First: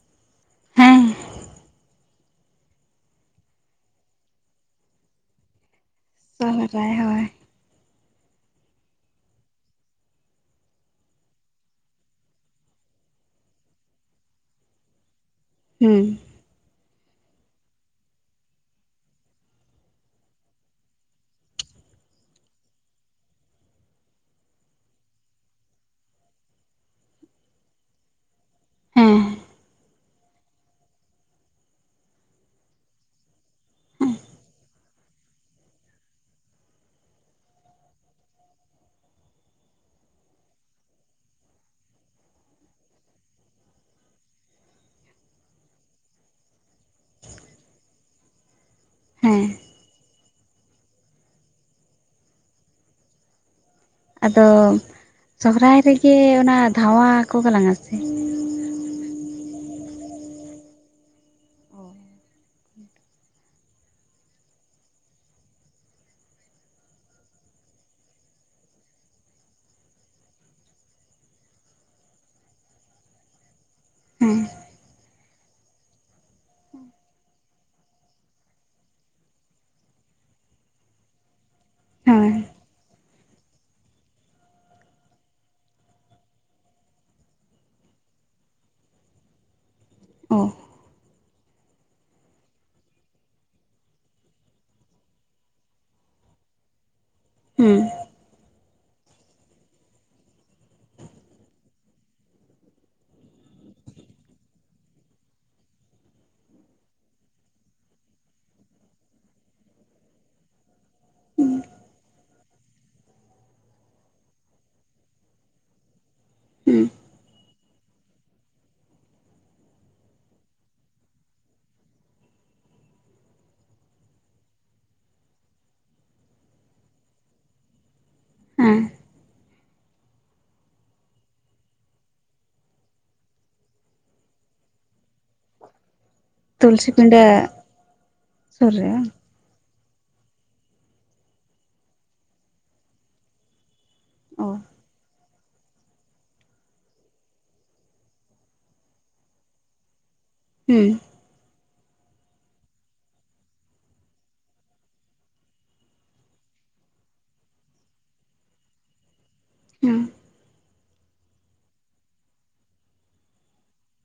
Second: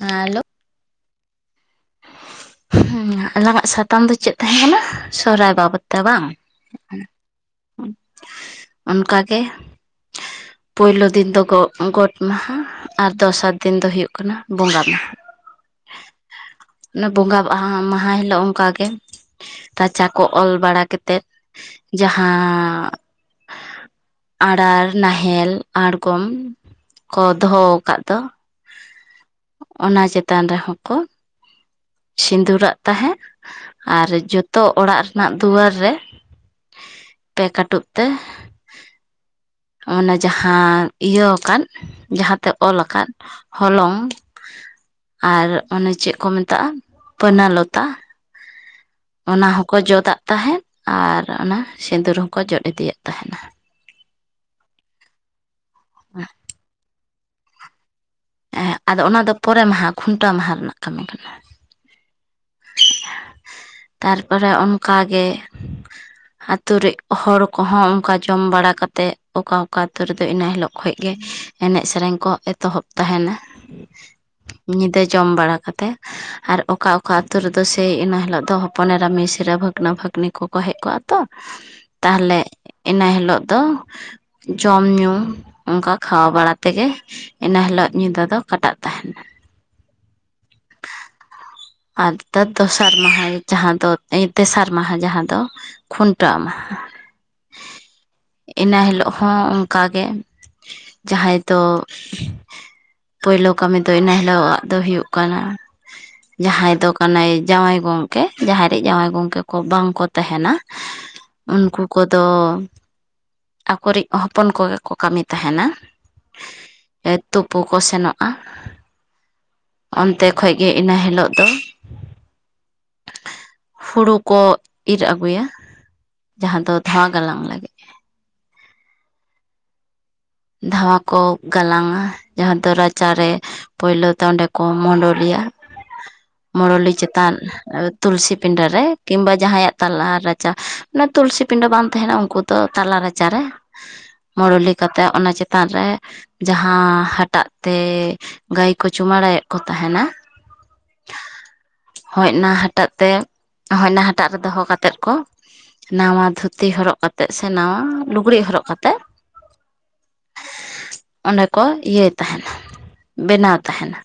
ᱦᱮᱸ ᱦᱮᱞᱳ᱾ ᱦᱮᱸ ᱦᱩᱸ ᱟᱞᱟᱝᱟᱜ ᱥᱟᱛᱟᱢ ᱫᱚ ᱪᱮᱫ ᱛᱟᱦᱮᱸ ᱠᱟᱱᱟ ᱥᱚᱦᱨᱟᱭ ᱵᱟᱵᱚᱛ᱾ ᱛᱟ ᱵᱟᱝ ᱥᱚᱦᱨᱟᱭ ᱦᱳᱭ ᱚ ᱚᱱᱠᱟᱜᱮ᱾ ᱯᱳᱭᱞᱳ ᱫᱤᱱ ᱫᱚ ᱜᱚ ᱜᱚᱴ ᱢᱟᱦᱟ᱾ ᱟᱨ ᱫᱚᱥᱟᱨ ᱫᱤᱱ ᱫᱚ ᱦᱩᱭᱩᱜ ᱠᱟᱱᱟ ᱵᱚᱸᱜᱟ ᱢᱟᱦᱟ᱾ ᱦᱩᱸ᱾ ᱚᱱᱮ ᱵᱚᱸᱜᱟ ᱵᱟᱦᱟ ᱢᱟᱦᱟ ᱦᱤᱞᱳᱜ ᱚᱱᱠᱟ ᱜᱮ᱾ ᱨᱟᱪᱟ ᱠᱚ ᱚᱞ ᱵᱟᱲᱟ ᱠᱟᱛᱮᱜ ᱡᱟᱦᱟᱸ ᱟᱬᱟᱨ, ᱱᱟᱦᱮᱞ, ᱟᱬᱜᱚᱢ᱾ ᱠᱚ ᱫᱚᱦᱚᱣ ᱠᱟᱫ ᱫᱚ ᱦᱮᱸ ᱚᱱᱟ ᱪᱮᱛᱟᱱ ᱨᱮᱦᱚᱸ ᱠᱚ ᱥᱤᱸᱫᱩᱨᱟᱫ ᱛᱟᱦᱮᱫ ᱟᱨ ᱡᱚᱛᱚ ᱚᱲᱟᱜ ᱨᱮᱱᱟᱜ ᱫᱩᱣᱟᱹᱨ ᱨᱮ ᱯᱮ ᱠᱟᱴᱩᱵ ᱛᱮ ᱢᱟᱱᱮ ᱡᱟᱦᱟᱸ ᱤᱭᱟᱹᱣ ᱟᱠᱟᱫ ᱡᱟᱦᱟᱸᱛᱮ ᱚᱞ ᱟᱠᱟᱫ ᱦᱚᱞᱚᱝ ᱟᱨ ᱚᱱᱮ ᱪᱮᱫ ᱠᱚ ᱢᱮᱛᱟᱜᱼᱟ ᱯᱟᱹᱱᱟ ᱞᱚᱛᱟ᱾ ᱦᱮᱸ ᱚᱱᱟ ᱦᱚᱸᱠᱚ ᱡᱚᱫᱟᱜ ᱛᱟᱦᱮᱸᱫ ᱟᱨ ᱚᱱᱟ ᱥᱤᱸᱫᱩᱨ ᱦᱚᱠᱚ ᱡᱚᱫ ᱤᱫᱤᱭᱮᱫ ᱛᱟᱦᱮᱱᱟ᱾ ᱟᱫᱚ ᱥᱚᱦᱚᱨᱟᱭ ᱨᱮᱜᱮ ᱚᱱᱟ ᱫᱷᱟᱶᱟ ᱠᱚ ᱜᱟᱞᱟᱝᱟ ᱥᱮ᱾ ᱮᱦᱮᱸᱜ ᱟᱫᱚ ᱚᱱᱟ ᱫᱚ ᱯᱚᱨᱮ ᱢᱟᱦᱟ ᱠᱷᱩᱱᱴᱟᱹᱣ ᱢᱟᱦᱟ ᱨᱮᱱᱟᱜ ᱠᱟᱹᱢᱤ ᱠᱟᱱᱟ᱾ ᱛᱟᱨᱯᱚᱨᱮ ᱚᱱᱠᱟᱜᱮ ᱟᱛᱩ ᱨᱮᱡ ᱦᱚᱲ ᱠᱚᱦᱚᱸ ᱚᱱᱠᱟ ᱡᱚᱢ ᱵᱟᱲᱟ ᱠᱟᱛᱮᱫ ᱚᱠᱟ ᱚᱠᱟ ᱟᱛᱩ ᱨᱮᱫᱚ ᱤᱱᱟᱹ ᱦᱤᱞᱳᱜ ᱠᱷᱚᱡ ᱜᱮ ᱮᱱᱮᱡ ᱥᱮᱨᱮᱧ ᱠᱚ ᱮᱛᱚᱦᱚᱵ ᱛᱟᱦᱮᱱᱟ᱾ ᱦᱮᱸ ᱧᱤᱫᱟᱹ ᱡᱚᱢ ᱵᱟᱲᱟ ᱠᱟᱛᱮᱜ ᱟᱨ ᱚᱠᱟ ᱚᱠ ᱚᱠᱟ ᱟᱹᱛᱩ ᱨᱮᱫᱚ ᱥᱮᱭ ᱤᱱᱟᱹ ᱦᱤᱞᱳᱜ ᱫᱚ ᱦᱚᱯᱚᱱ ᱮᱨᱟ, ᱢᱤᱥᱨᱟ ᱵᱷᱟᱹᱜᱽᱱᱟᱹ, ᱵᱷᱟᱹᱜᱽᱱᱤ ᱠᱚᱠᱚ ᱦᱮᱡ ᱠᱚᱜᱼᱟ ᱛᱚ᱾ ᱦᱳᱭ ᱛᱟᱦᱚᱞᱮ ᱤᱱᱟᱹ ᱦᱤᱞᱳᱜ ᱫᱚ ᱡᱚᱢ ᱧᱩ ᱚᱱᱠᱟ ᱠᱷᱟᱣᱟ ᱵᱟᱲᱟ ᱛᱮᱜᱮ ᱤᱱᱟᱹ ᱦᱤᱞᱳᱜ ᱧᱤᱫᱟᱹ ᱫᱚ ᱠᱟᱴᱟᱜ ᱛᱟᱦᱮᱱᱟ᱾ ᱚ᱾ ᱟᱨ ᱫᱚ ᱫᱟᱥᱟᱨ ᱢᱟᱦᱟ ᱡᱟᱦᱟ ᱫᱚ ᱮᱭ ᱮᱛᱥᱟᱨ ᱢᱟᱦᱟ ᱡᱟᱦᱟᱸ ᱫᱚ᱾ ᱠᱷᱩᱱᱴᱟᱣ ᱢᱟᱦᱟ᱾ ᱦᱩᱸ᱾ ᱤᱱᱟᱹ ᱦᱤᱞᱳᱜ ᱦᱚᱸ ᱚᱱᱠᱟᱜᱮ ᱡᱟᱦᱟᱸᱭ ᱫᱚ ᱯᱚᱭᱞᱳ ᱠᱟᱹᱢᱤ ᱫᱚ ᱤᱱᱟᱹ ᱦᱤᱞᱳᱜ-ᱟᱜ ᱫᱚ ᱦᱩᱭᱩᱜ ᱠᱟᱱᱟ ᱡᱟᱦᱟᱸᱭ ᱫᱚ ᱠᱟᱱᱟᱭ ᱡᱟᱶᱟᱭ ᱜᱚᱝᱠᱮ᱾ ᱡᱟᱦᱟᱸᱭᱨᱮ ᱡᱟᱶᱟᱭ ᱜᱚᱝᱠᱮ ᱠᱚ ᱵᱟᱝ ᱠᱚ ᱛᱟᱦᱮᱱᱟ᱾ ᱦᱩᱸ ᱩᱱᱠᱩ ᱠᱚᱫᱚ ᱟᱠᱚᱨᱤᱡ ᱦᱚᱯᱚᱱ ᱠᱚᱜᱮ ᱠᱚ ᱠᱟᱹᱢᱤ ᱛᱟᱦᱮᱱᱟ᱾ ᱮᱭ ᱛᱩᱯ ᱯᱩ ᱠᱚ ᱥᱮᱱᱚᱜᱼᱟ᱾ ᱚᱱᱛᱮ ᱠᱷᱡᱜᱮ ᱤᱱᱟᱹ ᱦᱤᱞᱳᱜ ᱫᱚ ᱦᱳᱲᱩ ᱠᱚ ᱤᱨ ᱟᱜᱩᱭᱟ, ᱡᱟᱦᱟᱸ ᱫᱚ ᱫᱷᱟᱣᱟ ᱜᱟᱞᱟᱝ ᱞᱟᱹᱜᱤᱫ᱾ ᱦᱮᱸ ᱫᱷᱟᱣᱟ ᱠᱚ ᱜᱟᱞᱟᱝ-ᱟ ᱡᱟᱦᱟᱸ ᱫᱚ ᱨᱟᱪᱟᱨᱮ ᱯᱳᱭᱞᱳ ᱛᱮ ᱚᱸᱰᱮ ᱠᱚ ᱢᱳᱰᱳᱞᱤᱭ-ᱟ᱾ ᱛᱩᱞᱥᱤ ᱢᱚᱲᱚᱞᱤ ᱯᱤᱸᱰᱟᱹ ᱪᱮᱛᱟᱱ ᱛᱩᱞᱥᱤ ᱯᱤᱰᱟᱹ ᱥᱩᱨ ᱨᱮ ᱵᱟᱝ ᱠᱤᱢᱵᱟ ᱡᱟᱦᱟᱸᱭᱟᱜ ᱛᱟᱞᱟ ᱨᱟᱪᱟ ᱢᱟᱱᱮ ᱛᱩᱞᱥᱤ ᱯᱤᱰᱟᱹ ᱵᱟᱝ ᱛᱟᱦᱮᱱᱟ ᱩᱝᱠᱩ ᱫᱚ ᱛᱟᱞᱟ ᱨᱟᱪᱟᱨᱮ ᱚ ᱢᱚᱲᱚᱞᱤ ᱠᱟᱛᱮᱜ ᱚᱱᱟ ᱪᱮᱛᱟᱱ ᱨᱮ ᱡᱟᱦᱟᱸ ᱦᱟᱴᱟᱜ ᱛᱮ ᱜᱟᱹᱭ ᱠᱚ ᱪᱩᱢᱟᱲᱟᱭᱮᱫ ᱠᱚ ᱛᱟᱦᱮᱱ-ᱟ ᱦᱩᱸ ᱦᱚᱭᱱᱟ ᱦᱟᱴᱟᱜ ᱛᱮ ᱦᱚᱭᱱᱟ ᱦᱟᱴᱟᱜ ᱨᱮ ᱫᱚᱦᱚ ᱠᱟᱛᱮᱫ ᱠᱚ ᱱᱟᱣᱟ ᱫᱷᱩᱛᱤ ᱦᱚᱨᱚᱜ ᱠᱟᱛᱮ ᱥᱮ ᱱᱟᱣᱟ ᱞᱩᱜᱽᱲᱤᱡ ᱦᱚᱨᱚᱜ ᱠᱟᱛᱮᱫ ᱦᱩᱸ ᱚᱸᱰᱮ ᱠᱚ ᱤᱭᱟᱹᱭ ᱛᱟᱦᱮᱱ-ᱟ ᱵᱮᱱᱟᱣ ᱛᱟᱦᱮᱱ-ᱟ᱾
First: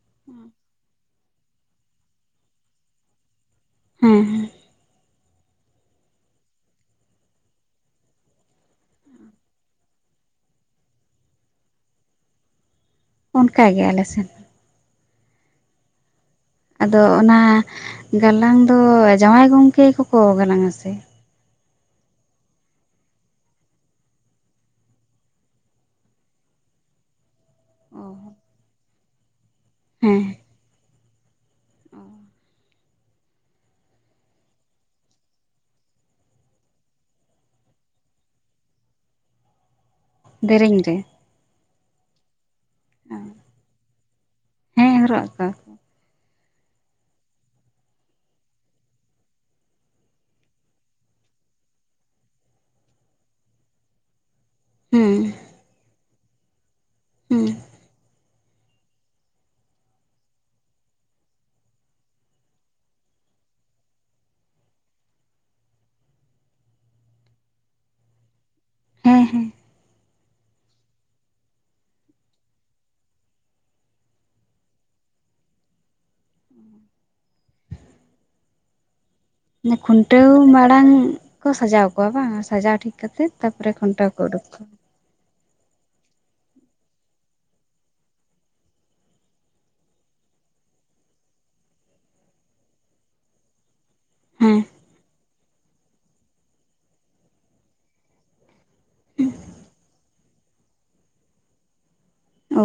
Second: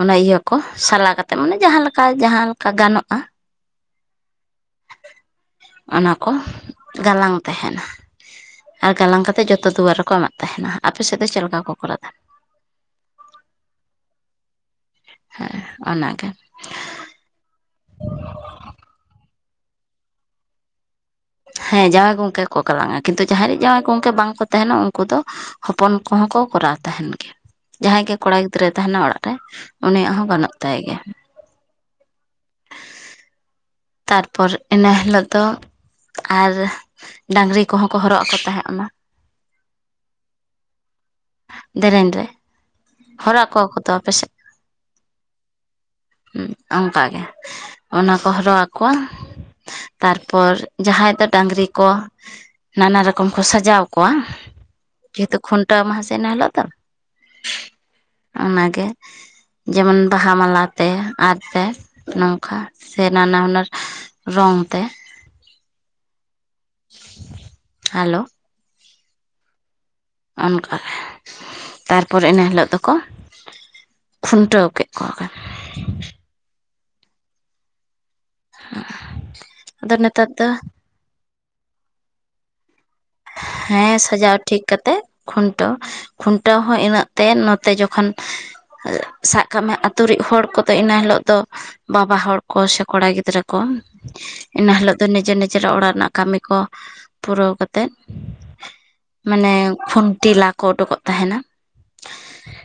ᱚᱱᱟ ᱤᱭᱟᱹ ᱠᱚ ᱥᱟᱞᱟ ᱠᱟᱛᱮ ᱢᱟᱱᱮ ᱡᱟᱦᱟᱸᱞᱮᱠᱟ ᱡᱟᱦᱟᱸᱞᱮᱠᱟ ᱜᱟᱱᱚᱜ-ᱟ᱾ ᱦᱮᱸ ᱦᱮᱸ ᱚᱱᱟ ᱠᱚ ᱜᱟᱞᱟᱝ ᱛᱟᱦᱮᱱ-ᱟ᱾ ᱟᱨ ᱜᱟᱞᱟᱝ ᱠᱟᱛᱮ ᱡᱚᱛᱚ ᱫᱩᱣᱟᱹᱨ ᱨᱮᱠᱚ ᱮᱢᱟᱜ ᱛᱟᱦᱮᱱ-ᱟ, ᱟᱯᱮ ᱥᱮᱫ ᱫᱚ ᱪᱮᱫᱞᱮᱠᱟ ᱠᱚ ᱠᱚᱨᱟᱣ ᱛᱟᱦᱮᱱ? ᱚᱱᱠᱟ ᱜᱮ ᱟᱞᱮ ᱥᱮᱱ᱾ ᱦᱮᱸ ᱚᱱᱟ ᱜᱮ᱾ ᱟᱫᱚ ᱚᱱᱟ ᱜᱟᱞᱟᱝ ᱫᱚ ᱡᱟᱶᱟᱭ ᱜᱚᱝᱠᱮ ᱠᱚᱠᱚ ᱜᱟᱞᱟᱝ-ᱟ ᱥᱮ? ᱦᱮᱸ ᱡᱟᱶᱟᱭ ᱜᱚᱝᱠᱮ ᱠᱚ ᱜᱟᱞᱟᱝ-ᱟ, ᱠᱤᱱᱛᱩ ᱡᱟᱦᱟᱸᱭ ᱨᱮᱱ ᱡᱟᱶᱟᱭ ᱜᱚᱝᱠᱮ ᱵᱟᱝ ᱠᱚ ᱛᱟᱦᱮᱱ-ᱟ ᱩᱝᱠᱩ ᱫᱚ ᱦᱚᱯᱚᱱ ᱠᱚᱦᱚᱸ ᱠᱚ ᱠᱚᱨᱟᱣ ᱛᱟᱦᱮᱱ ᱜᱮᱭᱟ᱾ ᱡᱟᱦᱟᱸᱭ ᱜᱮ ᱠᱚᱲᱟ ᱜᱤᱫᱽᱨᱟᱹᱭ ᱛᱟᱦᱮᱱ-ᱟ ᱚᱲᱟᱜ ᱨᱮ ᱩᱱᱤᱭᱟᱜ ᱦᱮᱸ ᱦᱚᱸ ᱜᱟᱹᱱᱚᱜ ᱛᱟᱭ ᱜᱮᱭᱟ᱾ ᱛᱟᱨᱯᱚᱨ ᱤᱱᱟᱹ ᱦᱤᱞᱳᱜ ᱫᱚ ᱟᱨ ᱰᱟᱝᱨᱤ ᱠᱚᱦᱚᱸ ᱠᱚ ᱦᱚᱨᱚᱜ ᱟᱠᱚ ᱛᱟᱦᱮᱸᱫ ᱚᱱᱟ᱾ ᱫᱮᱨᱮᱧ ᱨᱮ᱾ ᱫᱮᱨᱮᱧ ᱨᱮ ᱦᱚᱨᱟᱜ ᱟᱠᱚᱣᱟᱠᱚ ᱛᱚ ᱟᱯᱮ ᱥᱮᱫ? ᱦᱮᱸ ᱦᱚᱨᱚᱜ ᱟᱠᱚᱣᱟ᱾ ᱦᱩᱸ ᱚᱝᱠᱟᱜᱮ ᱚᱱᱟ ᱠᱚ ᱦᱚᱨᱚᱜ ᱟᱠᱚᱣ-ᱟ ᱛᱟᱨᱯᱚᱨ ᱡᱟᱦᱟᱸᱭ ᱫᱚ ᱰᱟᱝᱨᱤ ᱠᱚ ᱱᱟᱱᱟ ᱨᱚᱠᱚᱢ ᱠᱚ ᱥᱟᱡᱟᱣ ᱠᱚᱣᱟ ᱦᱩᱸ ᱡᱮᱦᱮᱛᱩ ᱠᱷᱩᱱᱴᱟᱹᱣ ᱢᱟᱦᱟ ᱥᱮ ᱤᱱᱟᱹ ᱦᱤᱞᱳᱜ ᱫᱚ ᱾ ᱦᱩᱸ ᱚᱱᱟ ᱜᱮ᱾ ᱡᱮᱢᱚᱱ ᱵᱟᱦᱟ ᱢᱟᱞᱟ ᱛᱮ ᱟᱨᱛᱮ ᱱᱚᱝᱠᱟ ᱥᱮ ᱱᱟᱱᱟ ᱦᱩᱱᱟᱹᱨ ᱨᱚᱝ ᱛᱮ ᱦᱮᱞᱳ ᱦᱮᱸ ᱦᱮᱸ ᱚᱱᱠᱟᱜᱮ ᱛᱟᱨᱯᱚᱨᱮ ᱤᱱᱟᱹ ᱦᱤᱞᱳᱜ ᱫᱚᱠᱚ ᱠᱷᱩᱱᱴᱟᱹᱣ ᱠᱮᱫ ᱠᱚᱣᱟᱠᱚ᱾ [inaudible] ᱢᱟᱱᱮ ᱱᱮᱛᱟᱨ ᱠᱷᱩᱱᱴᱟᱹᱣ ᱫᱚ ᱢᱟᱲᱟᱝ ᱠᱚ ᱥᱟᱡᱟᱣ ᱠᱚᱣᱟ, ᱵᱟᱝ ᱥᱟᱡᱟᱣ ᱴᱷᱤᱠ ᱠᱟᱛᱮᱫ ᱛᱟᱯᱚᱨᱮ ᱦᱮᱸ ᱠᱷᱩᱱᱴᱟᱣ ᱠᱚ ᱥᱟᱡᱟᱣ ᱩᱰᱩᱠ ᱴᱷᱤᱠ ᱠᱚᱣᱟ᱾ ᱠᱟᱛᱮᱜ ᱠᱷᱩᱱᱴᱟᱹᱣ ᱠᱷᱩᱱᱴᱟᱹᱣ ᱦᱚᱸ ᱤᱱᱟᱹᱜ ᱛᱮ ᱱᱚᱛᱮ ᱡᱚᱠᱷᱚᱱ ᱥᱟᱵ ᱠᱟᱜ ᱢᱮ ᱟᱛᱳᱤᱡ ᱦᱚᱲ ᱠᱚᱫᱚ ᱤᱱᱟᱹ ᱦᱤᱞᱳᱜ ᱫᱚ ᱵᱟᱵᱟ ᱦᱚᱲ ᱠᱚ ᱥᱮ ᱠᱚᱲᱟ ᱜᱤᱫᱽᱨᱟᱹ ᱠᱚ ᱦᱮᱸ ᱤᱱᱟᱹ ᱦᱤᱞᱳᱜ ᱫᱚ ᱱᱤᱡᱮᱨ ᱱᱤᱡᱮᱨᱟᱜ ᱚᱲᱟᱜ ᱨᱮᱱᱟᱜ ᱠᱟᱹᱢᱤ ᱠᱚ ᱯᱩᱨᱟᱹᱣ ᱠᱟᱛᱮᱫ ᱢᱟᱱᱮ ᱠᱷᱩᱱᱴᱤ ᱞᱟᱠ ᱠᱚ ᱩᱰᱩᱠᱚᱜ ᱛᱟᱦᱮᱱ-ᱟ᱾ ᱚ ᱾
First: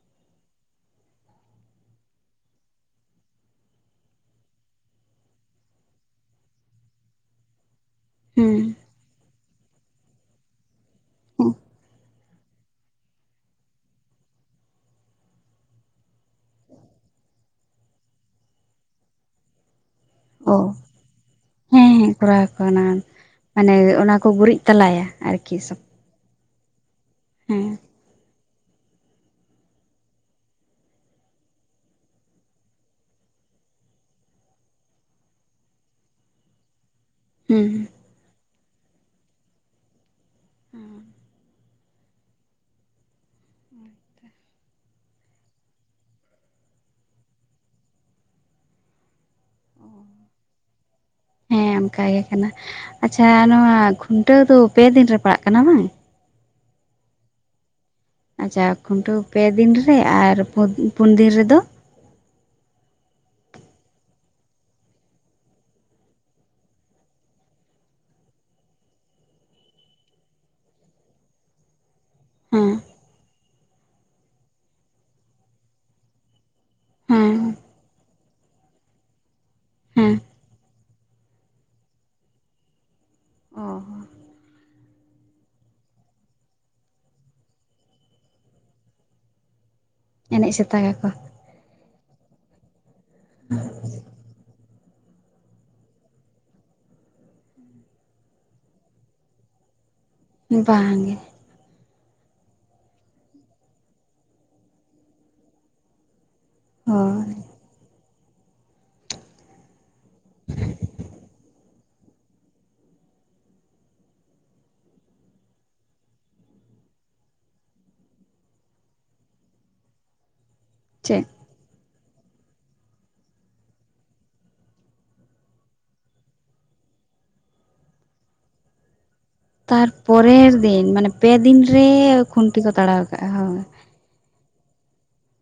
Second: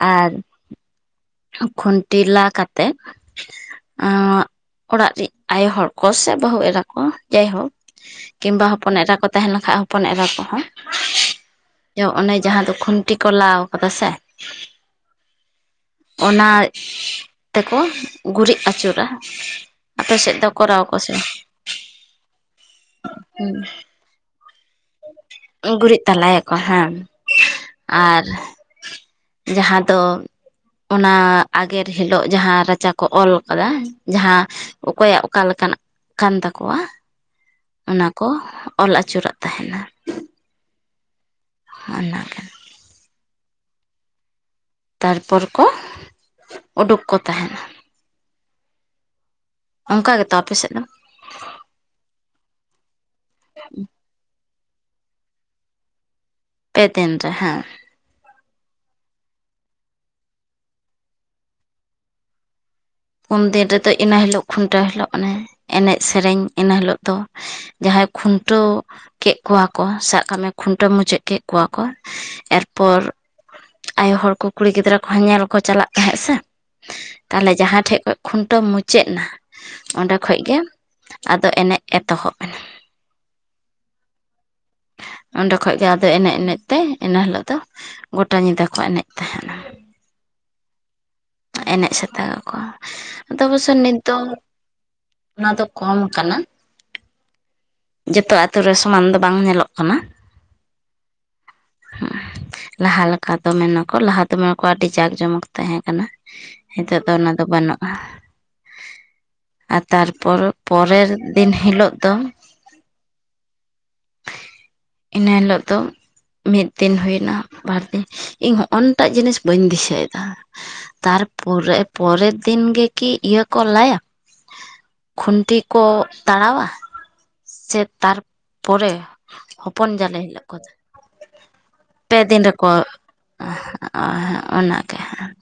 ᱟᱨ ᱯ-ᱪᱟ, ᱠᱷᱩᱱᱴᱤ ᱞᱟ ᱠᱟᱛᱮ ᱚᱸᱜ, ᱚᱲᱟᱜ ᱨᱮᱱ ᱟᱭᱳ ᱦᱚᱲ ᱠᱚ ᱥᱮ ᱵᱟᱹᱦᱩ ᱮᱨᱟ ᱠᱚ ᱡᱟᱭᱦᱳᱠ ᱦᱮᱸ ᱠᱤᱢᱵᱟ ᱦᱚᱯᱚᱱ ᱮᱨᱟ ᱠᱚ ᱛᱟᱦᱮᱸ ᱞᱮᱱᱠᱷᱟ ᱦᱚᱯᱚᱱ ᱮᱨᱟ ᱠᱚᱦᱚᱸ ᱚᱱᱮ ᱡᱟᱦᱟᱸ ᱫᱚ ᱠᱷᱩᱱᱴᱤ ᱠᱚ ᱞᱟᱣ ᱠᱟᱫᱟ ᱥᱮ ᱚᱱᱟ ᱛᱮᱠᱚ ᱜᱩᱨᱤᱡ ᱟᱪᱩᱨᱟ ᱾ ᱚᱦ, ᱦᱮᱸ ᱦᱮᱸ ᱠᱚᱨᱟᱣ ᱟᱠᱚ ᱚᱱᱟ, ᱢᱟᱱᱮ ᱵᱟᱝ ᱚᱱᱟ ᱠᱚ ᱜᱩᱨᱤᱡ ᱛᱟᱞᱟᱭᱟ, ᱟᱨᱠᱤ ᱥᱚᱵ ᱜᱩᱨᱤᱡ ᱛᱟᱞᱟᱭᱟᱠᱚ ᱦᱮᱸ, ᱟᱨ ᱡᱟᱦᱟᱸ ᱫᱚ ᱚᱱᱟ ᱟᱜᱮᱨ ᱦᱤᱞᱳᱜ ᱡᱟᱦᱟᱸ ᱨᱟᱪᱟ ᱠᱚ ᱚᱞ ᱠᱟᱫᱟ ᱡᱟᱦᱟᱸ ᱚᱠᱚᱭᱟᱜ ᱚᱠᱟ ᱞᱮᱠᱟᱱᱟᱜ ᱠᱟᱱ ᱛᱟᱠᱚᱣᱟ? ᱦᱩᱸ -ᱼ ᱚᱱᱟ ᱠᱚ ᱚᱞ ᱟᱹᱪᱩᱨᱟᱜ ᱛᱟᱦᱮᱱᱟ ᱾ ᱦᱩᱸ ᱾ ᱚᱱᱟ ᱚᱱᱟᱜ ᱛᱟᱨᱯᱚᱨ ᱠᱚ ᱳᱰᱩᱠ ᱠᱚ ᱛᱟᱦᱮᱱᱟ ᱾ ᱚᱱᱠᱟ ᱜᱮᱛᱚ ᱟᱯᱮ ᱥᱮᱫ ᱫᱚ? ᱦᱮᱸ ᱚᱱᱠᱟ ᱜᱮ ᱠᱟᱱᱟ, ᱥᱟ ᱟᱪ-ᱪᱷᱟ ᱱᱚᱣᱟ ᱠᱷᱩᱱᱴᱟᱹᱣ ᱫᱚ ᱯᱮ ᱫᱤᱱ ᱨᱮ ᱯᱟᱲᱟᱜ ᱠᱟᱱᱟ ᱵᱟᱝ? ᱯᱮ ᱫᱤᱱ ᱨᱮ ᱦᱮᱸ ᱾ ᱟᱪ-ᱪᱷᱟ ᱠᱷᱩᱱᱴᱟᱹᱣ ᱯᱮ ᱫᱤᱱ ᱨᱮ ᱟᱨ ᱯᱩᱱ ᱯᱩᱱ ᱫᱤᱱ ᱨᱮᱫᱚ? ᱯᱩᱱ ᱫᱤᱱ ᱨᱮᱫᱚ ᱤᱱᱟᱹ ᱦᱤᱞᱳᱜ ᱠᱷᱩᱱᱴᱟᱹᱣ ᱦᱤᱞᱳᱜ ᱚᱱᱮ ᱮᱱᱮᱡ ᱥᱮᱹᱨᱮᱹᱧ ᱤᱱᱟᱹ ᱦᱤᱞᱳᱜ ᱫᱚ ᱾ ᱥᱮᱜ, ᱡᱟᱦᱟᱸᱭ ᱠᱷᱩᱱᱴᱟᱹᱣ ᱠᱮᱜ ᱠᱚᱣᱟ ᱠᱚ ᱥᱟᱵ ᱠᱟᱜ ᱢᱮ ᱠᱷᱩᱱᱴᱟᱹᱣ ᱢᱩᱪᱟᱹᱫ ᱠᱮᱜ ᱠᱚᱣᱟ ᱠᱚ, ᱥᱩᱜ ᱾ ᱦᱮᱸ ᱮᱨᱯᱚᱨ ᱯ-ᱪᱟᱜ, ᱟᱭᱳ ᱦᱚᱲ ᱠᱚ ᱠᱩᱲᱤ ᱜᱤᱫᱽᱨᱟᱹ ᱠᱚᱦᱚᱸ ᱧᱮᱞ ᱠᱚ ᱪᱟᱞᱟᱜ ᱛᱟᱦᱮᱸᱜ ᱥᱮ ᱯ-ᱥᱟᱸ, ᱦᱮᱸ ᱛᱟᱦᱞᱮ ᱡᱟᱦᱟᱸ ᱴᱷᱮᱡ ᱠᱷᱚᱡ ᱠᱷᱩᱱᱴᱟᱹᱣ ᱢᱩᱪᱟᱹᱫ ᱮᱱᱟ ᱯ-ᱪᱟᱜ ᱥᱟᱸ, ᱦᱮᱸ ᱚᱸᱰᱮ ᱠᱷᱚᱡ ᱜᱮ ᱟᱫᱚ ᱮᱱᱮᱡ ᱮᱛᱚᱦᱚᱵ ᱮᱱᱟ ᱯᱷᱟᱸᱠᱟ ᱜᱮᱭᱟ ᱚ ᱾ ᱥᱟᱸᱜ, ᱚᱸᱰᱮ ᱠᱷᱚᱡ ᱜᱮ ᱟᱫᱚ ᱮᱱᱮᱡ ᱮᱱᱮᱡ ᱛᱮ ᱤᱱᱟᱹ ᱦᱤᱞᱳᱜ ᱫᱚ ᱥᱟᱸᱜ ᱜᱚᱴᱟ ᱧᱤᱫᱟᱹ ᱠᱚ ᱮᱱᱮᱡ ᱛᱟᱦᱮᱱᱟ ᱾ ᱮᱱᱮᱡ ᱥᱮᱛᱟᱜ ᱟᱠᱚ ᱾ ᱮᱱᱮᱡ ᱥᱮᱛᱟᱜ ᱟᱠᱚ, ᱟᱫᱚ ᱵᱚᱪᱚᱝ ᱱᱤᱛ ᱫᱚ ᱱᱚᱣᱟ ᱫᱚ ᱠᱚᱢ ᱠᱟᱱᱟ ᱯ-ᱪᱟᱜ ᱡᱚᱛᱚ ᱟᱛᱳ ᱨᱮ ᱥᱚᱢᱟᱱ ᱫᱚ ᱵᱟᱝ ᱧᱮᱞᱚᱜ ᱠᱟᱱᱟ ᱵᱟᱝ ᱜᱮ ᱾ ᱦᱩᱸ, ᱞᱟᱦᱟ ᱞᱮᱠᱟ ᱫᱚ ᱢᱮᱱᱟᱠᱚ ᱞᱟᱦᱟ ᱫᱚᱢᱮ ᱠᱚ ᱟᱰᱤ ᱡᱟᱠ ᱡᱚᱢᱚᱠ ᱛᱟᱦᱮᱸ ᱠᱟᱱᱟ ᱥᱩᱜ, ᱚ ᱱᱤᱛᱚᱜ ᱫᱚ ᱚᱱᱟ ᱫᱚ ᱵᱟᱱᱩᱜ-ᱟ ᱾ ᱥᱩᱜ, ᱟᱨ ᱛᱟᱨᱯᱚᱨ ᱯᱚᱨᱮᱨ ᱫᱤᱱ ᱦᱤᱞᱳᱜ ᱫᱚ ᱤᱱᱟᱹ ᱦᱤᱞᱳᱜ ᱫᱚ ᱢᱤᱫ ᱫᱤᱱ ᱦᱩᱭ ᱱᱟ ᱵᱟᱨ ᱫᱤᱱ ᱥ-ᱩ-ᱜ ᱤᱧ ᱦᱚᱜ-ᱚᱱ ᱴᱟᱜ ᱡᱤᱱᱤᱥ ᱵᱟᱹᱧ ᱫᱤᱥᱟᱹᱭᱮᱫᱟ ᱥ-ᱟ-ᱜ? ᱪᱮ ᱛᱟᱨᱯᱚᱨᱮ ᱯᱚᱨᱮᱛ ᱫᱤᱱ ᱜᱮᱠᱤ ᱤᱭᱟᱹ ᱠᱚ ᱞᱟᱭᱟ? ᱥ-ᱟ-ᱜ, ᱠᱷᱩᱱᱴᱤ ᱠᱚ ᱛᱟᱲᱟᱣᱟ ᱥᱮ ᱛᱟᱨᱯ ᱯᱚᱨᱮ? ᱛᱟᱨ ᱯᱚᱨᱮᱨ ᱫᱤᱱ ᱢᱟᱱᱮ ᱯᱮᱫᱤᱱ ᱨᱮ ᱠᱷᱩᱱᱴᱤ ᱠᱚ ᱛᱟᱲᱟᱣ ᱠᱟᱜ-ᱟ ᱦᱚᱭ ᱾ ᱦᱚᱸᱜ-ᱚᱭ ᱚᱱᱟᱜᱮ ᱥᱟᱸ-ᱜ,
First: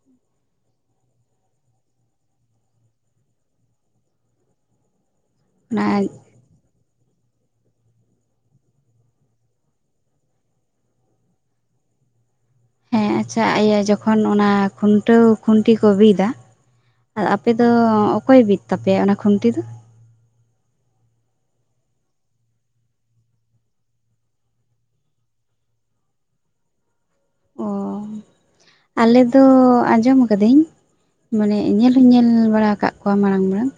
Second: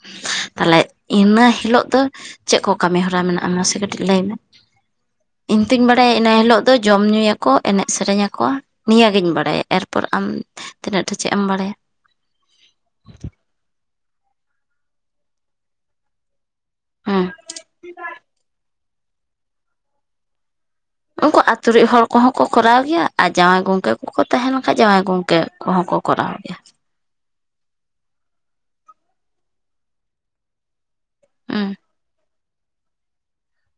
ᱛᱟᱞᱦᱮ ᱤᱱᱟᱹ ᱦᱤᱞᱳᱜ ᱫᱚ ᱪᱮᱜ ᱠᱚ ᱠᱟᱹᱢᱤ ᱦᱚᱨᱟ ᱢᱮᱱᱟᱜ-ᱟ ᱢᱟᱥᱮ ᱠᱟᱹᱴᱤᱡ ᱞᱟᱹᱭ ᱢᱮ? ᱤᱧ ᱛᱩᱧ ᱚᱱᱟ ᱵᱟᱰᱟᱭᱟ ᱤᱱᱟᱹ ᱦᱤᱞᱳᱜ ᱫᱚ ᱡᱚᱢ ᱧᱩᱭᱟᱠᱚ ᱮᱱᱮᱡ ᱥᱮᱹᱨᱮᱹᱧ ᱟᱠᱣᱟ ᱱᱤᱭᱟᱹ ᱜᱤᱧ ᱵᱟᱲᱟᱭᱟ ᱮᱨᱯᱚᱨ ᱟᱢ ᱛᱤᱱᱟᱹᱜ ᱴᱟᱜ ᱪᱮᱜ ᱮᱢ ᱵᱟᱲᱟᱭᱟ? ᱦᱮᱸ ᱟᱪᱪᱷᱟ ᱤᱭᱟᱹ ᱡᱚᱠᱷᱚᱱ ᱚᱱᱟ ᱠᱷᱩᱱᱴᱟᱹᱣ ᱠᱷᱩᱱᱴᱤ ᱠᱚ ᱵᱤᱫᱟ᱾ ᱟᱨ ᱦᱮᱸ ᱟᱯᱮ ᱫᱚ ᱚᱠᱚᱭ ᱵᱤᱫ ᱛᱟᱯᱮᱭᱟ ᱚᱱᱟ ᱠᱷᱩᱱᱴᱤ ᱫᱚ᱾ ᱩᱱᱠᱩ ᱟᱛᱩ ᱨᱤᱜ ᱦᱚᱲ ᱠᱚᱦᱚᱸ ᱠᱚ ᱠᱚᱨᱟᱣ ᱜᱮᱭᱟ ᱟᱨ ᱡᱟᱶᱟᱭ ᱜᱚᱝᱠᱮ ᱠᱚᱠᱚ ᱛᱟᱦᱮ ᱠᱷᱟᱡ ᱡᱟᱶᱟᱭ ᱜᱚᱝᱠᱮ ᱠᱚᱦᱚᱸ ᱠᱚ ᱠᱚᱨᱟᱣ ᱜᱮᱭᱟ᱾ ᱚᱻ ᱟᱞᱮ ᱫᱚ ᱟᱸᱡᱚᱢ ᱟᱠᱟᱹᱫᱟᱹᱧ᱾ ᱢᱟᱱᱮ ᱦᱮᱸ ᱧᱮᱞ ᱦᱚᱧ ᱧᱮᱞ ᱵᱟᱲᱟ ᱟᱠᱟᱫ ᱠᱚᱣᱟ ᱢᱟᱲᱟᱝ ᱢᱟᱲᱟᱝ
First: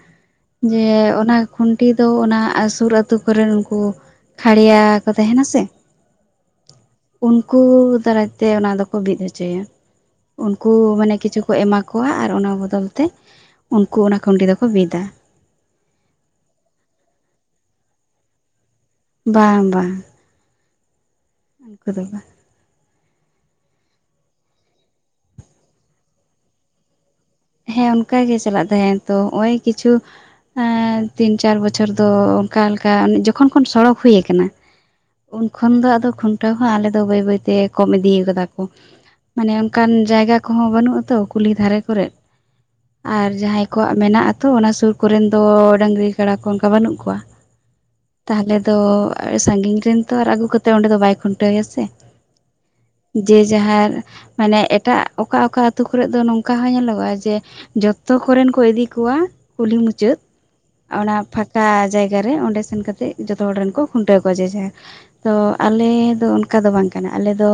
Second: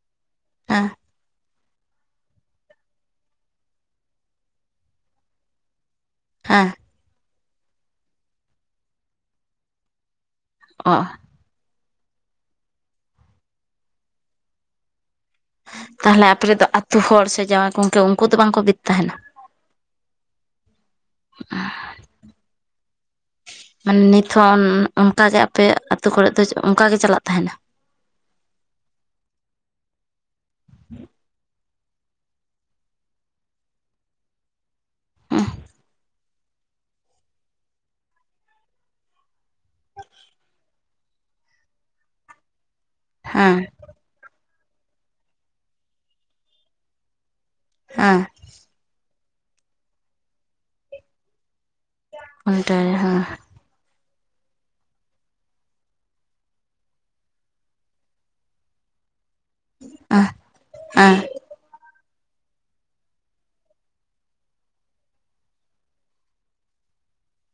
ᱡᱮ ᱦᱮᱸ ᱚᱱᱟ ᱠᱷᱩᱱᱴᱤ ᱫᱚ ᱚᱱᱟ ᱥᱩᱨ ᱟᱹᱛᱩ ᱠᱚᱨᱮᱱ ᱩᱱᱠᱩ ᱠᱷᱟᱲᱭᱟ ᱠᱚ ᱛᱟᱦᱮᱱᱟ ᱥᱮ᱾ ᱦᱮᱸ᱾ ᱩᱱᱠᱩ ᱫᱟᱨᱟᱭᱛᱮ ᱚᱱᱟ ᱫᱚᱠᱚ ᱵᱤᱫ ᱦᱚᱪᱚᱭᱟ ᱩᱱᱠᱩ ᱚ ᱢᱟᱱᱮ ᱠᱤᱪᱷᱩ ᱠᱚ ᱮᱢᱟ ᱠᱚᱣᱟ ᱟᱨ ᱚᱱᱟ ᱵᱚᱫᱚᱞ ᱛᱮ ᱩᱱᱠᱩ ᱚᱱᱟ ᱠᱷᱩᱱᱴᱤ ᱫᱚᱠᱚ ᱵᱤᱫᱼᱟ᱾ ᱛᱟᱦᱚᱞᱮ ᱟᱯᱮ ᱫᱚ ᱟᱛᱹᱩ ᱦᱚᱲ ᱥᱮ ᱡᱟᱶᱟᱭ ᱜᱚᱝᱠᱮ ᱩᱱᱠᱩ ᱫᱚ ᱵᱟᱝᱠᱚ ᱵᱤᱫ ᱛᱟᱦᱮᱱᱟ? ᱵᱟᱝ ᱵᱟᱝ᱾ ᱩᱱᱠᱩ ᱫᱚ ᱵᱟᱝ᱾ ᱢᱟᱱᱮ ᱱᱤᱛ ᱦᱚᱸᱚᱸ ᱚᱱᱠᱟᱜᱮ ᱟᱯᱮ ᱟᱹᱛᱳ ᱠᱚᱨᱮᱫ ᱫᱚ ᱚᱱᱠᱟ ᱜᱮ ᱪᱟᱞᱟᱜ ᱛᱟᱦᱮᱱᱟ? ᱦᱮᱸ ᱚᱱᱠᱟ ᱜᱮ ᱪᱟᱞᱟᱜ ᱛᱟᱦᱮᱸᱱ ᱛᱚ ᱱᱚᱜ ᱚᱭ ᱠᱤᱪᱷᱩ ᱛᱤᱱ ᱪᱟᱨ ᱵᱚᱪᱷᱚᱨ ᱫᱚ ᱚᱱᱠᱟ ᱞᱮᱠᱟ ᱡᱚᱠᱷᱚᱱ ᱠᱷᱚᱱ ᱥᱚᱲᱚᱠ ᱦᱩᱭ ᱠᱟᱱᱟ᱾ ᱩᱱ ᱠᱷᱚᱱ ᱫᱚ ᱟᱫᱚ ᱠᱷᱩᱱᱴᱟᱹᱣ ᱦᱚᱸ ᱟᱞᱮ ᱫᱚ ᱵᱟᱹᱭ ᱵᱟᱹᱭᱛᱮ ᱠᱚᱢ ᱤᱫᱤ ᱠᱟᱫᱟ ᱠᱚ᱾ ᱢᱟᱱᱮ ᱚᱱᱠᱟᱱ ᱡᱟᱭᱜᱟ ᱠᱚᱦᱚᱸ ᱵᱟᱹᱱᱩᱜ ᱟᱛᱚ ᱠᱩᱞᱦᱤ ᱫᱷᱟᱨᱮ ᱠᱚᱨᱮ᱾ ᱟᱨ ᱦᱮᱸ ᱡᱟᱦᱟᱸᱭ ᱠᱚᱣᱟᱜ ᱢᱮᱱᱟᱜ ᱟ ᱛᱚ ᱚᱱᱟ ᱥᱩᱨ ᱠᱚᱨᱮᱱ ᱫᱚ ᱰᱟᱹᱝᱨᱤ ᱠᱟᱲᱟ ᱠᱚ ᱚᱱᱠᱟ ᱵᱟᱹᱱᱩᱜ ᱠᱚᱣᱟ᱾ ᱦᱮᱸ᱾ ᱛᱟᱦᱚᱞᱮ ᱫᱚ ᱥᱟᱺᱜᱤᱧ ᱨᱮᱱ ᱛᱚ ᱟᱨ ᱟᱹᱜᱩ ᱠᱟ ᱠᱟᱛᱮ ᱚᱸᱰᱮ ᱫᱚ ᱵᱟᱭ ᱠᱷᱩᱱᱴᱟᱹᱣᱭᱟ ᱥᱮ᱾ ᱚᱰᱮ ᱦᱮᱸ᱾ ᱡᱮ ᱡᱟᱦᱟᱨ ᱢᱟᱱᱮ ᱮᱴᱟᱜ ᱚᱠᱟ ᱚᱠᱟ ᱟᱛ. ᱳ ᱠᱚᱨᱮ ᱫᱚ ᱱᱚᱝᱠᱟ ᱦᱚᱸ ᱧᱮᱞᱚᱜᱚᱜᱼᱟ ᱡᱮ ᱡᱚᱛᱚ ᱠᱚᱨᱮᱱ ᱠᱚ ᱤᱫᱤ ᱠᱚᱣᱟ ᱠᱩᱞᱦᱤ ᱢᱩᱪᱟᱹᱫ ᱚᱱᱟ ᱦᱮᱸ ᱯᱷᱟᱸ ᱠᱟ ᱡᱟᱭᱜᱟ ᱨᱮ ᱚᱸᱰᱮ ᱥᱮᱱ ᱠᱟᱛᱮᱫ ᱡᱚᱛᱚ ᱦᱚᱲ ᱨᱮᱱ ᱠᱚ ᱠᱷᱩᱱᱴᱟᱹᱣ ᱠᱚᱣᱟ ᱡᱮ [unintelligible] ᱛᱚ ᱟᱞᱮ ᱫᱚ ᱚᱱᱠᱟ ᱫᱚ ᱵᱟᱝ ᱠᱟᱱᱟ ᱟᱞᱮ ᱫᱚ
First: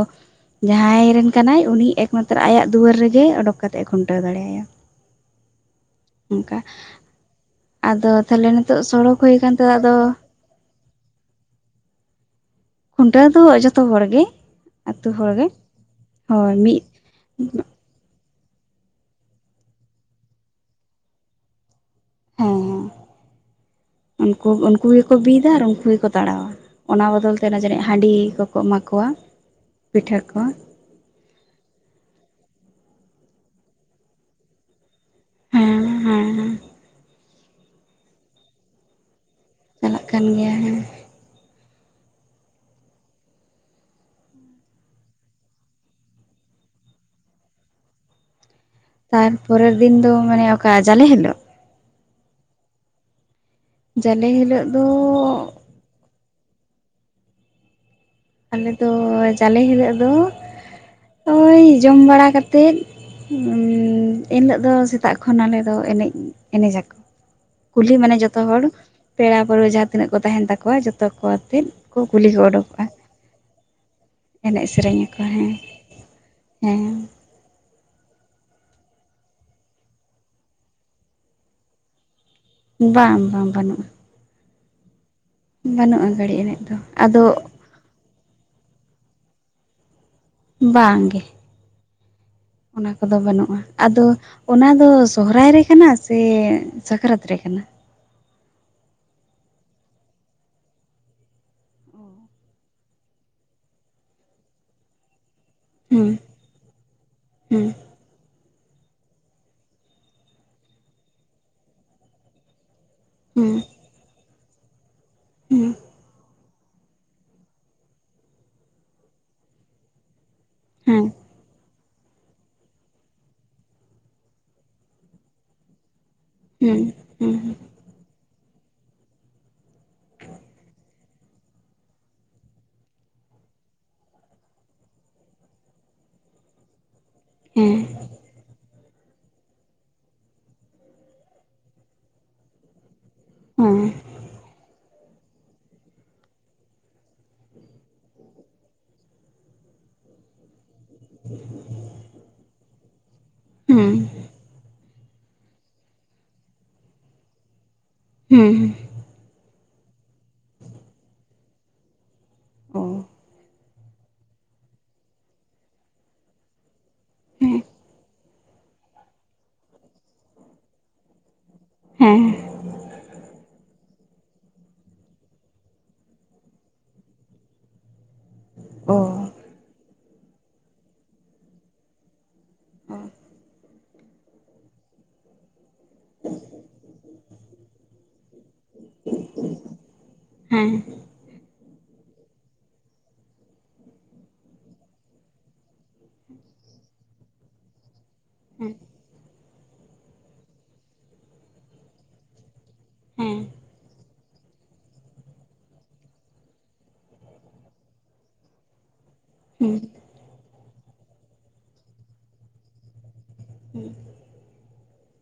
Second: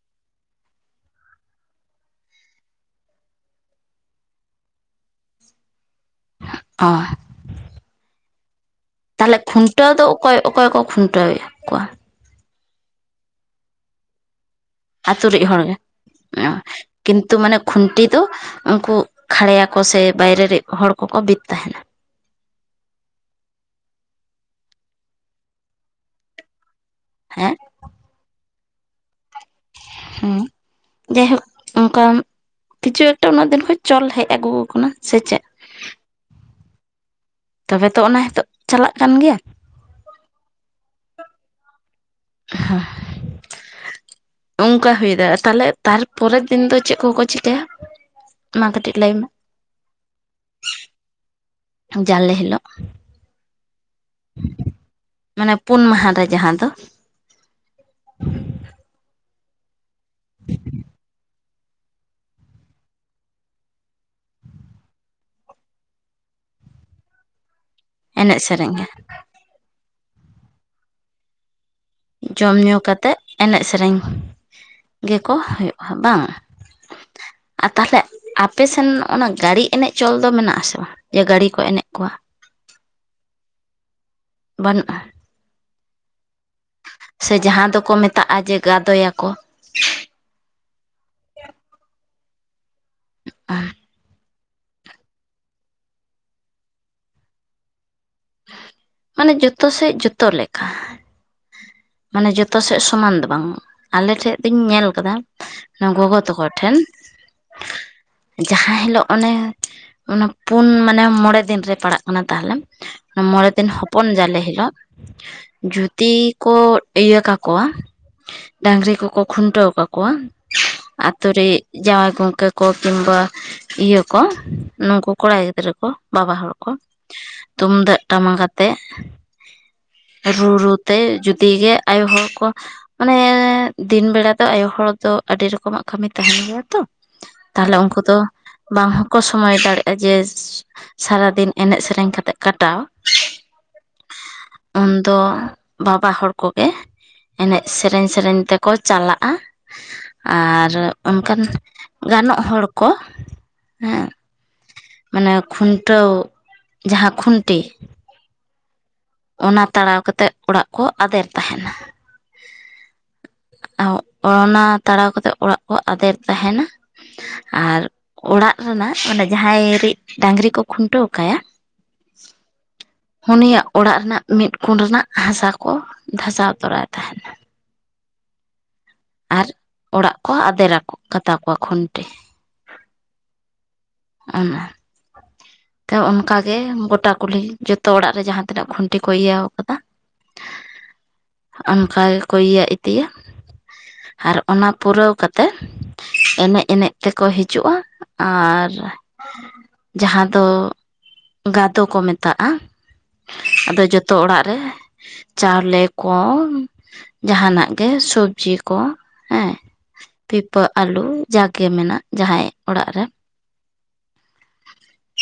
ᱡᱟᱦᱟᱸᱭ ᱨᱮᱱ ᱠᱟᱱᱟᱭ ᱩᱱᱤ ᱮᱠᱢᱟᱛᱨᱚ ᱟᱭᱟᱜ ᱫᱩᱣᱟᱹᱨ ᱨᱮᱜᱮ ᱚᱰᱚᱠ ᱠᱟᱛᱮ ᱮ ᱠᱷᱩᱱᱴᱟᱹᱣ ᱫᱟᱲᱮ ᱭᱟ᱾ ᱚᱱᱠᱟ᱾ ᱚ ᱟᱫᱚ ᱛᱟ ᱦᱚᱞᱮ ᱱᱤᱛᱚᱜ ᱥᱚᱲᱚᱠ ᱦᱳᱭ ᱛᱟᱦᱚᱞᱮ ᱠᱟᱱ ᱛᱮ ᱠᱷᱩᱱᱴᱟᱹᱣ ᱟᱫᱚ ᱫᱚ ᱚᱠᱚᱭ ᱚᱠᱚᱭ ᱠᱚ ᱠᱷᱩᱱᱴᱟᱹᱣᱮᱫ ᱠᱚᱣᱟ? ᱠᱷᱩᱱᱴᱟᱹᱣ ᱫᱚ ᱡᱚᱛᱚ ᱦᱚᱲ ᱜᱮ᱾ ᱟᱛᱸᱩ ᱨᱮᱡ ᱦᱚᱲ ᱜᱮ ᱦᱳᱭ ᱢᱤᱫ ᱠᱤᱱᱛᱩ ᱢᱟᱱᱮ ᱠᱷᱩᱱᱴᱤ ᱫᱚ ᱩᱱᱠᱩ ᱠᱷᱟᱲᱮᱭᱟ ᱠᱚ ᱥᱮ ᱵᱟᱭᱨᱮ ᱨᱮ ᱦᱚᱲ ᱠᱚᱠᱚ ᱵᱤᱫ ᱛᱟᱦᱮᱱᱟ᱾ ᱦᱩᱸ ᱦᱩᱸ ᱩᱱᱠᱩ ᱩᱱᱠᱩ ᱜᱮᱠᱚ ᱵᱤᱫᱟ ᱟᱨ ᱩᱱᱠᱩ ᱜᱮᱠᱚ ᱛᱟᱲᱟᱣᱟ᱾ ᱚᱱᱟ ᱵᱚᱫᱚᱞ ᱛᱮ ᱦᱮᱸ ᱚᱱᱟ ᱡᱟᱹᱱᱤᱡ ᱦᱟᱺᱰᱤ ᱠᱚᱠᱚ ᱮᱢᱟ ᱠᱚᱣᱟ᱾ ᱯᱤᱴᱷᱟᱹ ᱦᱮᱸ᱾ ᱠᱚ ᱡᱟᱭᱦᱳᱠ ᱚᱱᱠᱟ ᱠᱤᱪᱷᱩ ᱮᱠᱴᱟ ᱩᱱᱟᱹᱜ ᱫᱤᱱ ᱠᱷᱚᱱᱡ ᱪᱚᱞ ᱦᱮᱡ ᱟᱹᱜᱩ ᱟᱠᱟᱱᱟ ᱥᱮ ᱪᱮᱫ? ᱦᱮᱸ ᱦᱮᱸᱻ᱾ ᱛᱚᱵᱮ ᱛᱚ ᱚᱱᱟ ᱦᱤᱛᱚᱜ ᱪᱟᱞᱟᱜ ᱠᱟᱱ ᱜᱮᱭᱟ᱾ ᱪᱟᱞᱟᱜ ᱠᱟᱱ ᱜᱮᱭᱟ ᱦᱮᱸ᱾ [unintelligible] ᱚᱱᱠᱟ ᱦᱩᱭ ᱫᱟᱲᱮᱭᱟᱜ ᱛᱟᱦᱮ ᱛᱟᱨᱯᱚᱨᱮᱨ ᱫᱤᱱ ᱫᱚ ᱪᱮᱫ ᱠᱚᱠᱚ ᱪᱤᱠᱟᱹᱭᱟ? ᱢᱟ ᱠᱟᱴᱤᱡ ᱾ ᱛᱟᱨᱯᱚᱨᱮᱨ ᱫᱤᱱ ᱫᱚ ᱢᱟᱱᱮ ᱚᱠᱟ ᱡᱟᱞᱮ ᱦᱤᱞᱳᱜ᱾ ᱡᱟᱞᱮ ᱦᱤᱞᱳᱜ᱾ ᱡᱟᱞᱮ ᱦᱤᱞᱳᱜ ᱫᱚ᱾ ᱢᱟᱱᱮ ᱯᱩᱱ ᱢᱟᱦᱟ ᱨᱮ ᱡᱟᱦᱟ ᱫᱚ᱾ ᱟᱞᱮ ᱫᱚ ᱡᱟᱞᱮ ᱦᱤᱞᱳᱜ ᱫᱚ ᱳᱭ ᱡᱚᱢ ᱵᱟᱲᱟ ᱠᱟᱛᱮᱫ ᱮᱱᱦᱤᱞᱳᱜ ᱫᱚ ᱥᱮᱛᱟᱜ ᱠᱷᱚᱱ ᱟᱞᱮ ᱫᱚ ᱮᱱᱮᱡ ᱮᱱᱮᱡ ᱡᱟᱠᱚ᱾ ᱠᱩᱞᱦᱤ ᱢᱟᱱᱮ ᱮᱱᱮᱡ ᱡᱚᱛᱚ ᱦᱚᱲ ᱥᱮᱨᱮᱧ ᱯᱮᱲᱟ ᱯᱟᱹᱨᱦᱟᱹ ᱡᱟᱦᱟ ᱛᱤᱱᱟᱹᱜ ᱠᱚ ᱛᱟᱦᱮᱱ ᱛᱟᱠᱚᱣᱟ ᱡᱚᱛᱚ ᱠᱚ ᱟᱛᱮᱫ᱾ ᱠᱚ ᱠᱩᱞᱦᱤ ᱠᱚ ᱡᱚᱢ ᱧᱩ ᱚᱰᱳᱠᱚᱜᱼᱟ ᱠᱟᱛᱮᱫ ᱮᱱᱮᱡ ᱥᱮᱨᱮᱧ᱾ ᱮᱱᱮᱡ ᱥᱮᱨᱮᱧ ᱟᱠᱚ ᱜᱮᱠᱚ ᱦᱮᱸ ᱦᱳᱭᱳᱜᱼᱟ ᱵᱟᱝ ᱦᱮᱸ ᱟᱨ ᱛᱟᱦᱞᱮ ᱟᱯᱮ ᱥᱮᱱ ᱚᱱᱟ ᱜᱟᱹᱲᱤ ᱮᱱᱮᱡ ᱪᱚᱞ ᱫᱚ ᱢᱮᱱᱟᱜ-ᱟ ᱥᱮ ᱡᱮ ᱜᱟᱹᱲᱤ ᱠᱚ ᱮᱱᱮᱡ ᱠᱚᱣᱟ᱾ ᱵᱟᱝ ᱵᱟᱝ ᱵᱟᱹᱱᱩᱜ-ᱟ᱾ ᱵᱟᱹᱱᱩᱜ-ᱟ᱾ ᱵᱟᱹᱱᱩᱜ-ᱟ ᱜᱟᱹᱲᱤ ᱮᱱᱮᱡ ᱫᱚ᱾ ᱟᱫᱚ ᱥᱮ ᱡᱟᱦᱟ ᱫᱚᱠᱚ ᱢᱮᱛᱟᱜ-ᱟ ᱡᱮ ᱜᱟᱫᱚᱭᱟ ᱠᱚ᱾ ᱵᱟᱝ ᱜᱮ᱾ ᱚᱱᱟ ᱠᱚᱫᱚ ᱵᱟᱹᱱᱩᱜ-ᱟ ᱟᱫᱚ ᱚᱱᱟ ᱫᱚ ᱥᱚᱦᱚᱨᱟᱭ ᱨᱮ ᱠᱟᱱᱟ ᱥᱮ ᱥᱟᱠᱨᱟᱛ ᱨᱮ ᱠᱟᱱᱟ? ᱢᱟᱱᱮ ᱡᱚᱛᱚ ᱥᱮᱫ ᱡᱚᱛᱚ ᱞᱮᱠᱟ᱾ ᱢᱟᱱᱮ ᱡᱚᱛᱚ ᱥᱮᱫ ᱥᱚᱢᱟᱱ ᱫᱚ ᱵᱟᱝ ᱟᱞᱮ ᱴᱷᱮᱡ ᱫᱚᱸᱧ ᱧᱮᱞ ᱠᱟᱫᱟ᱾ ᱦᱩᱸ ᱜᱚᱜᱚ ᱛᱟᱠᱚ ᱴᱷᱮᱱ᱾ ᱦᱩᱸ᱾ ᱡᱟᱦᱟ ᱦᱤᱞᱳᱜ ᱚᱱᱮ ᱚᱱᱟ ᱯᱩᱱ ᱢᱟᱱᱮ ᱢᱚᱸᱬᱮ ᱫᱤᱱ ᱨᱮ ᱯᱟᱲᱟᱜ ᱠᱟᱱᱟ ᱛᱟᱦᱞᱮ᱾ ᱢᱚᱸᱬᱮ ᱦᱩᱸ ᱫᱤᱱ ᱦᱚᱯᱚᱱ ᱡᱟᱞᱮ ᱦᱤᱞᱳᱜ ᱦᱩᱸ ᱡᱩᱫᱤ ᱠᱚ ᱤᱭᱟᱹ ᱠᱟ ᱠᱚᱣᱟ ᱰᱟᱹᱝᱨᱤ ᱠᱚᱠᱚ ᱠᱷᱩᱱᱴᱟᱹᱣ ᱠᱟ ᱠᱚᱣᱟ᱾ ᱦᱮᱸ ᱟᱛᱳ ᱨᱮ ᱡᱟᱶᱟᱭ ᱜᱚᱝᱠᱮ ᱠᱚ ᱠᱤᱱᱵᱟ ᱤᱭᱟᱹ ᱠᱚ ᱱᱩᱠᱩ ᱠᱚᱲᱟ ᱜᱤᱫᱽᱨᱟᱹ ᱠᱚ᱾ ᱵᱟᱵᱟ ᱦᱚᱲ ᱠᱚ ᱦᱩᱸ ᱦᱩᱸ ᱛᱩᱢᱫᱟᱜ ᱴᱟᱢᱟᱠ ᱟᱛᱮ ᱨᱩ, ᱨᱩ ᱛᱮ ᱡᱩᱫᱤ ᱜᱮ ᱟᱭᱳ ᱦᱚᱲ ᱠᱚ ᱢᱟᱱᱮ ᱫᱤᱱ ᱵᱮᱲᱟ ᱫᱚ ᱟᱭᱳ ᱦᱚᱲ ᱫᱚ ᱟᱹᱰᱤ ᱨᱚᱠᱚᱢ ᱟᱜ ᱠᱟᱹᱢᱤ ᱛᱟᱦᱮᱱ ᱜᱮᱭᱟ ᱛᱚ᱾ ᱦᱮᱸ ᱛᱟᱦᱞᱮ ᱩᱱᱠᱩ ᱫᱚ᱾ ᱵᱟᱝ ᱦᱚᱸᱠᱚ ᱥᱚᱢᱚᱭ ᱫᱟᱲᱮᱭᱟᱜ-ᱟ ᱡᱮ ᱥᱟᱨᱟ ᱫᱤᱱ ᱮᱱᱮᱡ ᱥᱮᱨᱮᱧ ᱠᱟᱛᱮᱜ ᱠᱟᱴᱟᱣ᱾ ᱦᱩᱸ᱾ ᱩᱱᱫᱚ ᱵᱟᱵᱟ ᱦᱚᱲ ᱠᱚᱜᱮ ᱮᱱᱮᱡ ᱥᱮᱨᱮᱧ, ᱥᱮᱨᱮᱧ ᱛᱮᱠᱚ ᱪᱟᱞᱟᱜ-ᱟ ᱟᱨ ᱚᱱᱠᱟᱱ ᱜᱟᱱᱚᱜ ᱦᱚᱲ ᱠᱚ᱾ ᱦᱮᱸ ᱢᱟᱱᱮ ᱠᱷᱩᱱᱴᱟᱹᱣ ᱡᱟᱦᱟ ᱠᱷᱩᱱᱴᱤ᱾ ᱦᱩᱸ, ᱦᱩᱸ᱾ ᱚᱱᱟ ᱛᱟᱲᱟᱣ ᱠᱟᱛᱮᱫ ᱚᱲᱟᱜ ᱠᱚ ᱟᱫᱮᱨ ᱛᱟᱦᱮᱱᱟ᱾ ᱚ ᱚᱱᱟ ᱛᱟᱲᱟᱣ ᱠᱟᱛᱮᱫ ᱚᱲᱟᱜ ᱠᱚ ᱟᱫᱮᱨ ᱛᱟᱦᱮᱱᱟ᱾ ᱦᱮᱸ ᱟᱨ ᱚᱲᱟᱜ ᱨᱮᱱᱟᱜ ᱢᱟᱱᱮ ᱡᱟᱦᱟᱭ ᱨᱤᱡ ᱰᱟᱹᱝᱨᱤ ᱠᱚ ᱠᱷᱩᱱᱴᱟᱹᱣ ᱠᱟᱭ-ᱟ᱾ ᱦᱮᱸ᱾ ᱩᱱᱤᱭᱟᱜ ᱚᱲᱟᱜ ᱨᱮᱱᱟᱜ ᱢᱤᱫ ᱠᱩᱱ ᱨᱮᱱᱟᱜ ᱦᱟᱥᱟ ᱠᱚ ᱫᱷᱟᱥᱟᱣ ᱛᱚᱨᱟᱭ ᱛᱟᱦᱮᱱ᱾ ᱚ ᱟᱨ ᱚᱲᱟᱜ ᱠᱚ ᱟᱫᱮᱨᱟ ᱠᱟᱛᱟ ᱠᱚᱣᱟ ᱠᱷᱩᱱᱴᱤ᱾ ᱚᱱᱟ᱾ ᱛᱚ ᱚᱱᱠᱟ ᱜᱮ ᱜᱚᱴᱟ ᱠᱩᱞᱦᱤ ᱡᱚᱛᱚ ᱚᱲᱟᱜ ᱨᱮ ᱡᱟᱦᱟ ᱛᱤᱱᱟᱹᱜ ᱠᱷᱩᱱᱴᱤ ᱠᱚ ᱤᱭᱟᱹᱣ ᱠᱟᱫᱟ᱾ ᱦᱮᱸ ᱚᱱᱠᱟ ᱜᱮᱠᱚ ᱤᱭᱟᱹ ᱤᱫᱤᱭ-ᱟ᱾ ᱟᱨ ᱚᱱᱟ ᱯᱩᱨᱟᱹᱣ ᱠᱟᱛᱮ ᱮᱱᱮᱡ ᱮᱱᱮᱡ ᱛᱮᱠᱚ ᱦᱤᱡᱩᱜᱼᱟ, ᱟᱨ ᱦᱮᱸ ᱡᱟᱦᱟᱸ ᱛᱚ ᱜᱟᱫᱚ ᱠᱚ ᱢᱮᱛᱟᱜᱼᱟ ᱦᱮᱸ ᱟᱫᱚ ᱡᱚᱛᱚ ᱚᱲᱟᱜ ᱨᱮ, ᱪᱟᱣᱞᱮ ᱠᱚ ᱡᱟᱦᱟᱱᱟᱜ ᱜᱮ ᱥᱚᱵᱽᱡᱤ ᱠᱚ ᱦᱮᱸ, ᱦᱩᱸ, ᱯᱤᱯᱟᱹ ᱟᱞᱩ ᱡᱟᱜᱮ ᱢᱮᱱᱟᱜ ᱡᱟᱦᱟᱸᱭ ᱚᱲᱟᱜ ᱨᱮ᱾ ᱦᱩᱸ